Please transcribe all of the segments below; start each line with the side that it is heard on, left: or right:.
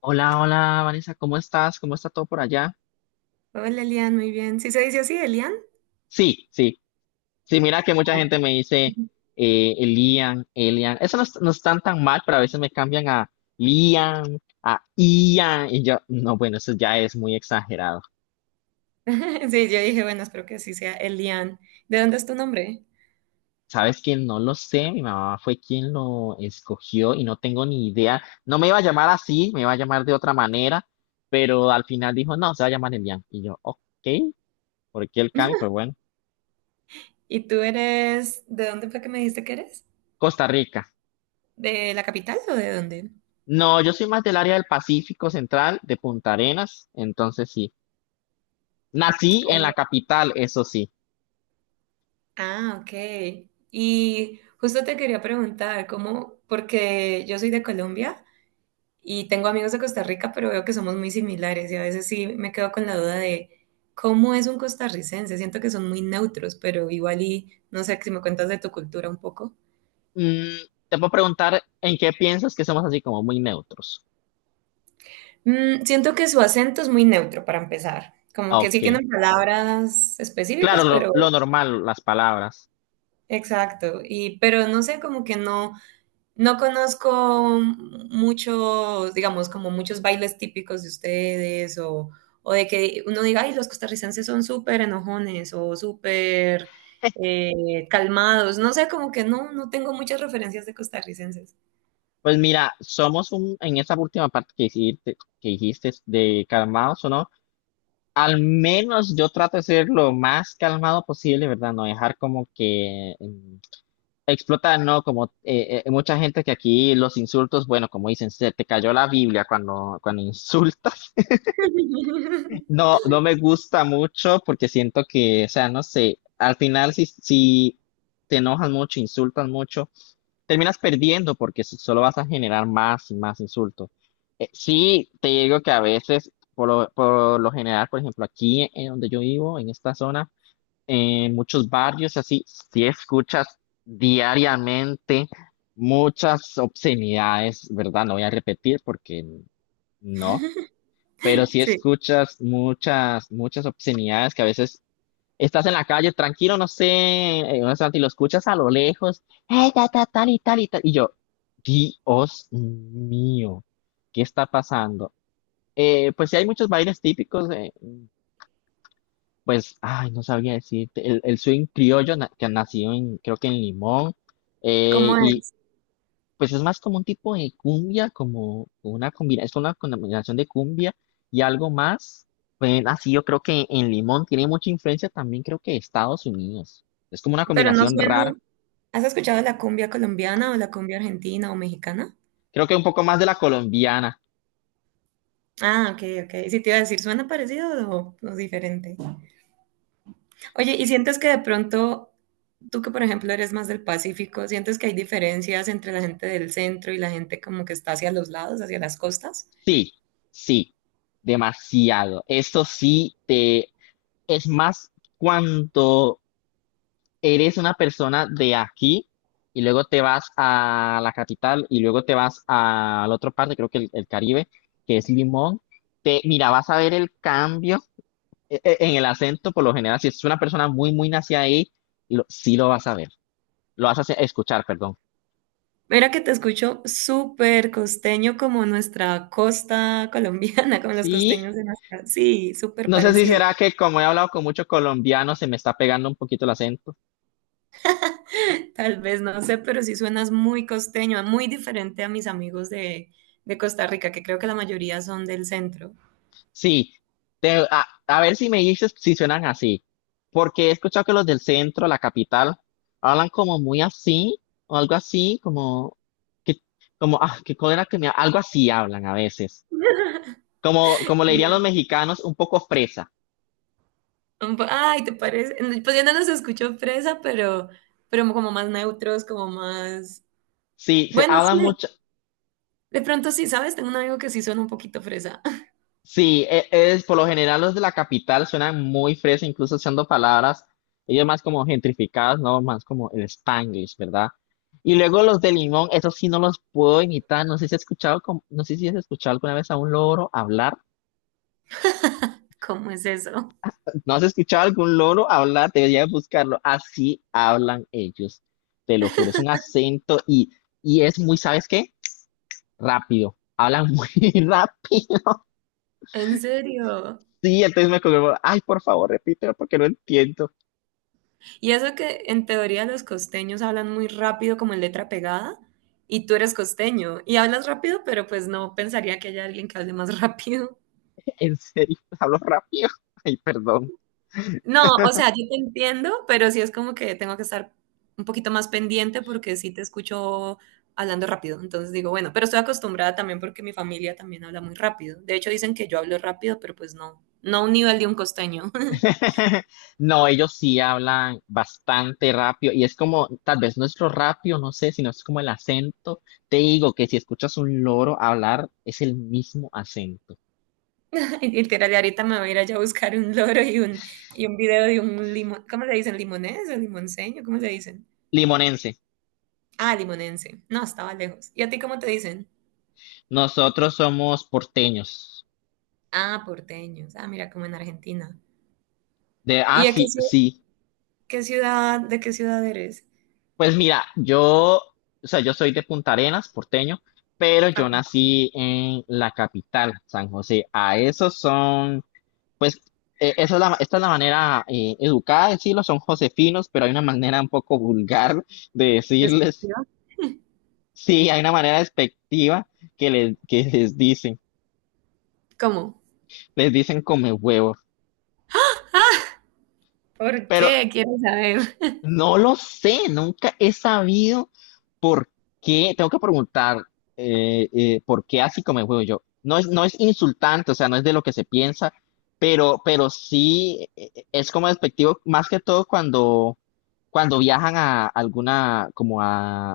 left: Hola, hola, Vanessa, ¿cómo estás? ¿Cómo está todo por allá?
right: Hola Elian, muy bien. ¿Sí se dice así, Elian?
left: Sí, sí, sí, mira que mucha gente me dice Elian, Elian. Eso no, no están tan mal, pero a veces me cambian a Lian, a Ian, y yo, no, bueno, eso ya es muy exagerado.
right: Sí, yo dije, bueno, espero que así sea Elian. ¿De dónde es tu nombre?
left: ¿Sabes quién No lo sé, mi mamá fue quien lo escogió y no tengo ni idea. No me iba a llamar así, me iba a llamar de otra manera, pero al final dijo, no, se va a llamar Elian. Y yo, ok, ¿por qué el cambio? Pues bueno,
right: ¿Y tú eres, de dónde fue que me dijiste que eres?
left: Costa Rica.
right: ¿De la capital o de dónde?
left: No, yo soy más del área del Pacífico Central, de Punta Arenas, entonces sí. Nací en la capital, eso sí.
right: Ah, ok. Y justo te quería preguntar, ¿cómo? Porque yo soy de Colombia y tengo amigos de Costa Rica, pero veo que somos muy similares y a veces sí me quedo con la duda de cómo es un costarricense. Siento que son muy neutros, pero igual y no sé si me cuentas de tu cultura un poco.
left: Mm, te puedo preguntar en qué piensas que somos así como muy neutros.
right: Mm, siento que su acento es muy neutro para empezar. Como
left: Ah,
right: que sí
left: Ok.
right: tienen palabras
left: Claro,
right: específicas,
left: lo,
right: pero
left: lo normal, las palabras.
right: exacto. Y pero no sé, como que no, no conozco muchos, digamos, como muchos bailes típicos de ustedes o de que uno diga, ay, los costarricenses son súper enojones o súper calmados. No sé, como que no, no tengo muchas referencias de costarricenses.
left: Pues mira, en esa última parte que dijiste de calmados o no, al menos yo trato de ser lo más calmado posible, ¿verdad? No dejar como que explotar, ¿no? Como mucha gente que aquí los insultos, bueno, como dicen, se te cayó la Biblia cuando insultas. No, no me gusta mucho porque siento que, o sea, no sé, al final si te enojas mucho, insultas mucho, terminas perdiendo porque solo vas a generar más y más insultos. Sí, te digo que a veces, por lo general, por ejemplo, aquí en donde yo vivo, en esta zona, en muchos barrios, así, si escuchas diariamente muchas obscenidades, ¿verdad? No voy a repetir porque no, pero si
right: Sí,
left: escuchas muchas, muchas obscenidades que a veces estás en la calle tranquilo, no sé, en un instante, y lo escuchas a lo lejos, ta, ta, tal y tal y tal, y yo, Dios mío, ¿qué está pasando? Pues sí hay muchos bailes típicos, pues, ay, no sabía decirte. El swing criollo que nació en, creo que en Limón. eh,
right: ¿cómo
left: y
right: es?
left: pues es más como un tipo de cumbia, como una combinación es una combinación de cumbia y algo más. Pues así yo creo que en Limón tiene mucha influencia también, creo que de Estados Unidos. Es como una
right: Pero no
left: combinación
right: suena.
left: rara.
right: ¿Has escuchado la cumbia colombiana o la cumbia argentina o mexicana?
left: Creo que un poco más de la colombiana.
right: Ah, ok, ok. Sí, te iba a decir, ¿suena parecido o diferente? Oye, ¿y sientes que de pronto, tú que por ejemplo eres más del Pacífico, sientes que hay diferencias entre la gente del centro y la gente como que está hacia los lados, hacia las costas?
left: Sí, sí, demasiado. Esto sí te es más cuando eres una persona de aquí y luego te vas a la capital y luego te vas a la otra parte, creo que el Caribe, que es Limón. Mira, vas a ver el cambio en el acento, por lo general, si es una persona muy, muy nacida ahí, sí lo vas a ver, lo vas a escuchar, perdón.
right: Mira que te escucho súper costeño como nuestra costa colombiana, como los
left: Sí,
right: costeños de nuestra... Sí, súper
left: no sé si
right: parecido.
left: será que como he hablado con muchos colombianos, se me está pegando un poquito el acento.
right: Tal vez no sé, pero sí suenas muy costeño, muy diferente a mis amigos de Costa Rica, que creo que la mayoría son del centro.
left: Sí, a ver si me dices si suenan así, porque he escuchado que los del centro, la capital, hablan como muy así, o algo así, como que, como, ah, que cólera que me, algo así hablan a veces, como le dirían los mexicanos, un poco fresa.
right: Un po- Ay, ¿te parece? Pues yo no los escucho fresa, pero como más neutros, como más...
left: Sí, se
right: Bueno, sí,
left: hablan
right: de pronto sí, ¿sabes? Tengo un amigo que sí suena un poquito fresa.
left: sí, es por lo general los de la capital suenan muy fresas, incluso usando palabras, ellos más como gentrificadas, no más como el Spanglish, ¿verdad? Y luego los de Limón, esos sí no los puedo imitar, no sé si has escuchado alguna vez a un loro hablar,
right: ¿Cómo es eso?
left: no has escuchado algún loro hablar, deberías buscarlo, así hablan ellos, te lo juro, es un acento y es muy, ¿sabes qué? Rápido, hablan muy rápido,
right: ¿En serio?
left: sí, entonces me como, ay, por favor, repítelo porque no entiendo.
right: Y eso que en teoría los costeños hablan muy rápido como en letra pegada, y tú eres costeño y hablas rápido, pero pues no pensaría que haya alguien que hable más rápido.
left: ¿En serio? ¿Hablo rápido? Ay, perdón.
right: No, o sea, yo te entiendo, pero sí es como que tengo que estar un poquito más pendiente porque sí te escucho hablando rápido. Entonces digo, bueno, pero estoy acostumbrada también porque mi familia también habla muy rápido. De hecho, dicen que yo hablo rápido, pero pues no, no a un nivel de un costeño.
left: No, ellos sí hablan bastante rápido y es como, tal vez nuestro rápido, no sé, sino es como el acento. Te digo que si escuchas un loro hablar, es el mismo acento.
right: Literal, y ahorita me voy a ir allá a buscar un loro y un video de un limón. ¿Cómo le dicen? ¿Limonés o limonseño? ¿Cómo le dicen?
left: Limonense,
right: Ah, limonense. No, estaba lejos. ¿Y a ti cómo te dicen?
left: nosotros somos porteños.
right: Ah, porteños. Ah, mira, como en Argentina.
left: De, ah,
right: ¿Y a qué,
left: sí,
right: ciu-
left: sí.
right: qué ciudad, de qué ciudad eres?
left: Pues mira, yo, o sea, yo soy de Punta Arenas, porteño, pero yo
right: Ah,
left: nací en la capital, San José. A esos son Pues esa es la, esta es la manera educada de decirlo, son josefinos, pero hay una manera un poco vulgar de
right: ¿de esta
left: decirles,
right: ciudad?
left: sí, hay una manera despectiva que les dicen,
right: ¿Cómo?
left: les dicen come huevos,
right: ¿Por
left: pero
right: qué? Quiero saber.
left: no lo sé, nunca he sabido por qué, tengo que preguntar por qué así come huevos yo. No es insultante, o sea, no es de lo que se piensa, pero sí es como despectivo, más que todo cuando viajan a alguna, como a,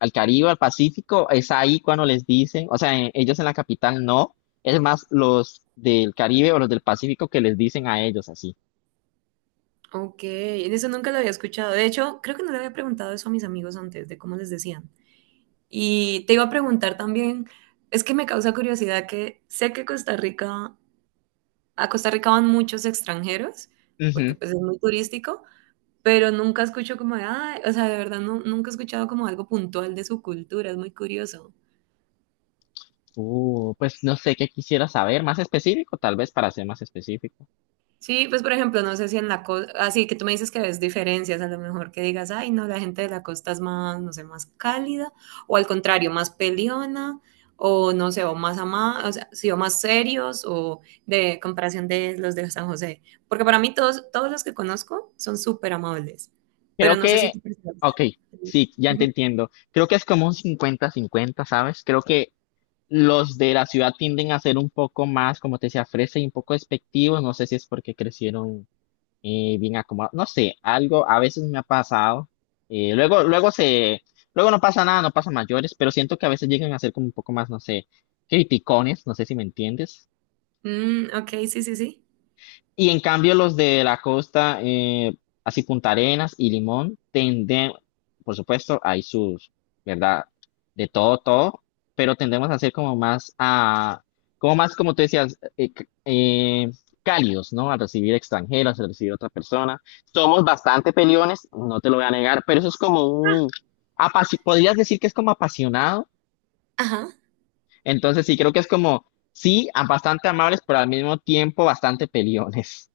left: al Caribe, al Pacífico, es ahí cuando les dicen, o sea, ellos en la capital no, es más los del Caribe o los del Pacífico que les dicen a ellos así.
right: Ok, eso nunca lo había escuchado. De hecho, creo que no le había preguntado eso a mis amigos antes, de cómo les decían. Y te iba a preguntar también, es que me causa curiosidad que sé que Costa Rica, a Costa Rica van muchos extranjeros, porque
left: Ujú.
right: pues es muy turístico, pero nunca escucho como de, "Ay", o sea, de verdad no, nunca he escuchado como algo puntual de su cultura, es muy curioso.
left: Pues no sé qué quisiera saber, más específico, tal vez para ser más específico.
right: Sí, pues por ejemplo, no sé si en la costa, así que tú me dices que ves diferencias, a lo mejor que digas, ay, no, la gente de la costa es más, no sé, más cálida, o al contrario, más peleona, o no sé, o más ama, o sea, sí, o más serios, o de comparación de los de San José. Porque para mí todos, todos los que conozco son súper amables, pero
left: Creo
right: no sé si
left: que,
right: tú percibes.
left: ok, sí, ya te
right: Ujú.
left: entiendo. Creo que es como un 50-50, ¿sabes? Creo que los de la ciudad tienden a ser un poco más, como te decía, fresa y un poco despectivos. No sé si es porque crecieron bien acomodado. No sé, algo a veces me ha pasado. eh, luego, luego se, luego no pasa nada, no pasa mayores, pero siento que a veces llegan a ser como un poco más, no sé, criticones, no sé si me entiendes.
right: Mm, ok, sí, sí, sí.
left: Y en cambio los de la costa, así Punta Arenas y Limón, por supuesto, ¿verdad? De todo, todo, pero tendemos a ser como más como tú decías, cálidos, ¿no? Al recibir extranjeros, al recibir otra persona. Somos bastante peliones, no te lo voy a negar, pero eso es como podrías decir que es como apasionado,
right: Ajá.
left: entonces sí, creo que es como, sí, bastante amables, pero al mismo tiempo bastante peliones.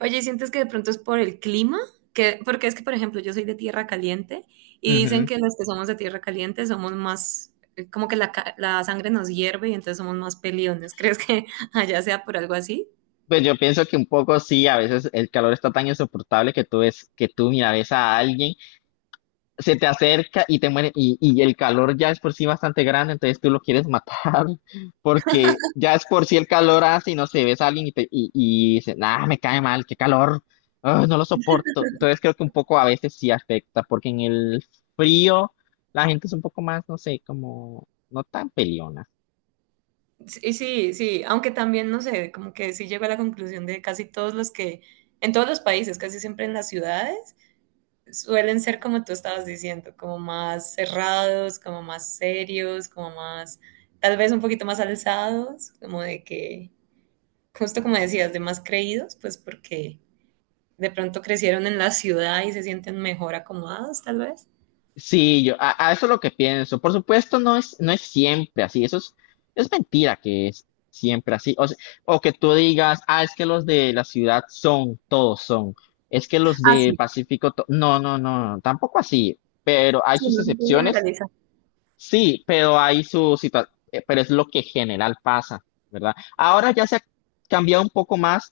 right: Oye, ¿sientes que de pronto es por el clima? Que, porque es que, por ejemplo, yo soy de tierra caliente y dicen que los que somos de tierra caliente somos más, como que la, ca- la sangre nos hierve y entonces somos más peliones. ¿Crees que allá sea por algo así?
left: Pues yo pienso que un poco sí, a veces el calor está tan insoportable que que tú mira, ves a alguien, se te acerca y te muere, y el calor ya es por sí bastante grande, entonces tú lo quieres matar, porque ya es por sí el calor hace y no sé, ves a alguien y dices, ah, me cae mal, qué calor, ah, no lo soporto. Entonces creo que un poco a veces sí afecta, porque en el frío la gente es un poco más, no sé, como no tan peleona.
right: Sí, sí, sí, aunque también, no sé, como que sí llego a la conclusión de casi todos los que, en todos los países, casi siempre en las ciudades, suelen ser como tú estabas diciendo, como más cerrados, como más serios, como más, tal vez un poquito más alzados, como de que... justo como decías, de más creídos, pues porque de pronto crecieron en la ciudad y se sienten mejor acomodados, tal vez.
left: Sí, a eso es lo que pienso. Por supuesto, no es siempre así. Eso es mentira que es siempre así. O que tú digas, ah, es que los de la ciudad son, todos son. Es que los
right: Ah,
left: de
right: sí,
left: Pacífico, no, no, no, no, tampoco así. Pero hay
right: sí,
left: sus
right: no se puede
left: excepciones,
right: generalizar.
left: sí, pero hay su situación, pero es lo que general pasa, ¿verdad? Ahora ya se ha cambiado un poco más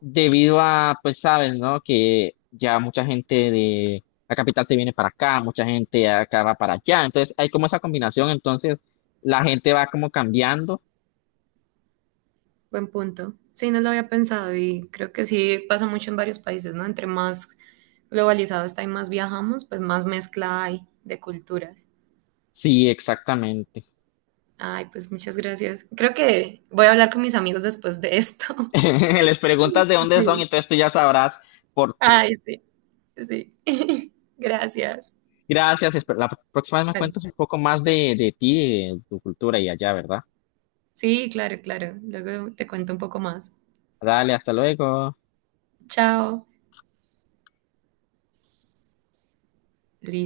left: debido a, pues sabes, ¿no? Que ya mucha gente de la capital se viene para acá, mucha gente de acá va para allá, entonces hay como esa combinación, entonces la gente va como cambiando.
right: Buen punto. Sí, no lo había pensado y creo que sí pasa mucho en varios países, ¿no? Entre más globalizado está y más viajamos, pues más mezcla hay de culturas.
left: Sí, exactamente.
right: Ay, pues muchas gracias. Creo que voy a hablar con mis amigos después de esto.
left: Les preguntas de dónde son,
right: Sí.
left: entonces tú ya sabrás por qué.
right: Ay, sí, sí. Gracias.
left: Gracias, la próxima vez me
right: Vale.
left: cuentas un poco más de ti, de tu cultura y allá, ¿verdad?
right: Sí, claro, claro. Luego te cuento un poco más.
left: Dale, hasta luego.
right: Chao.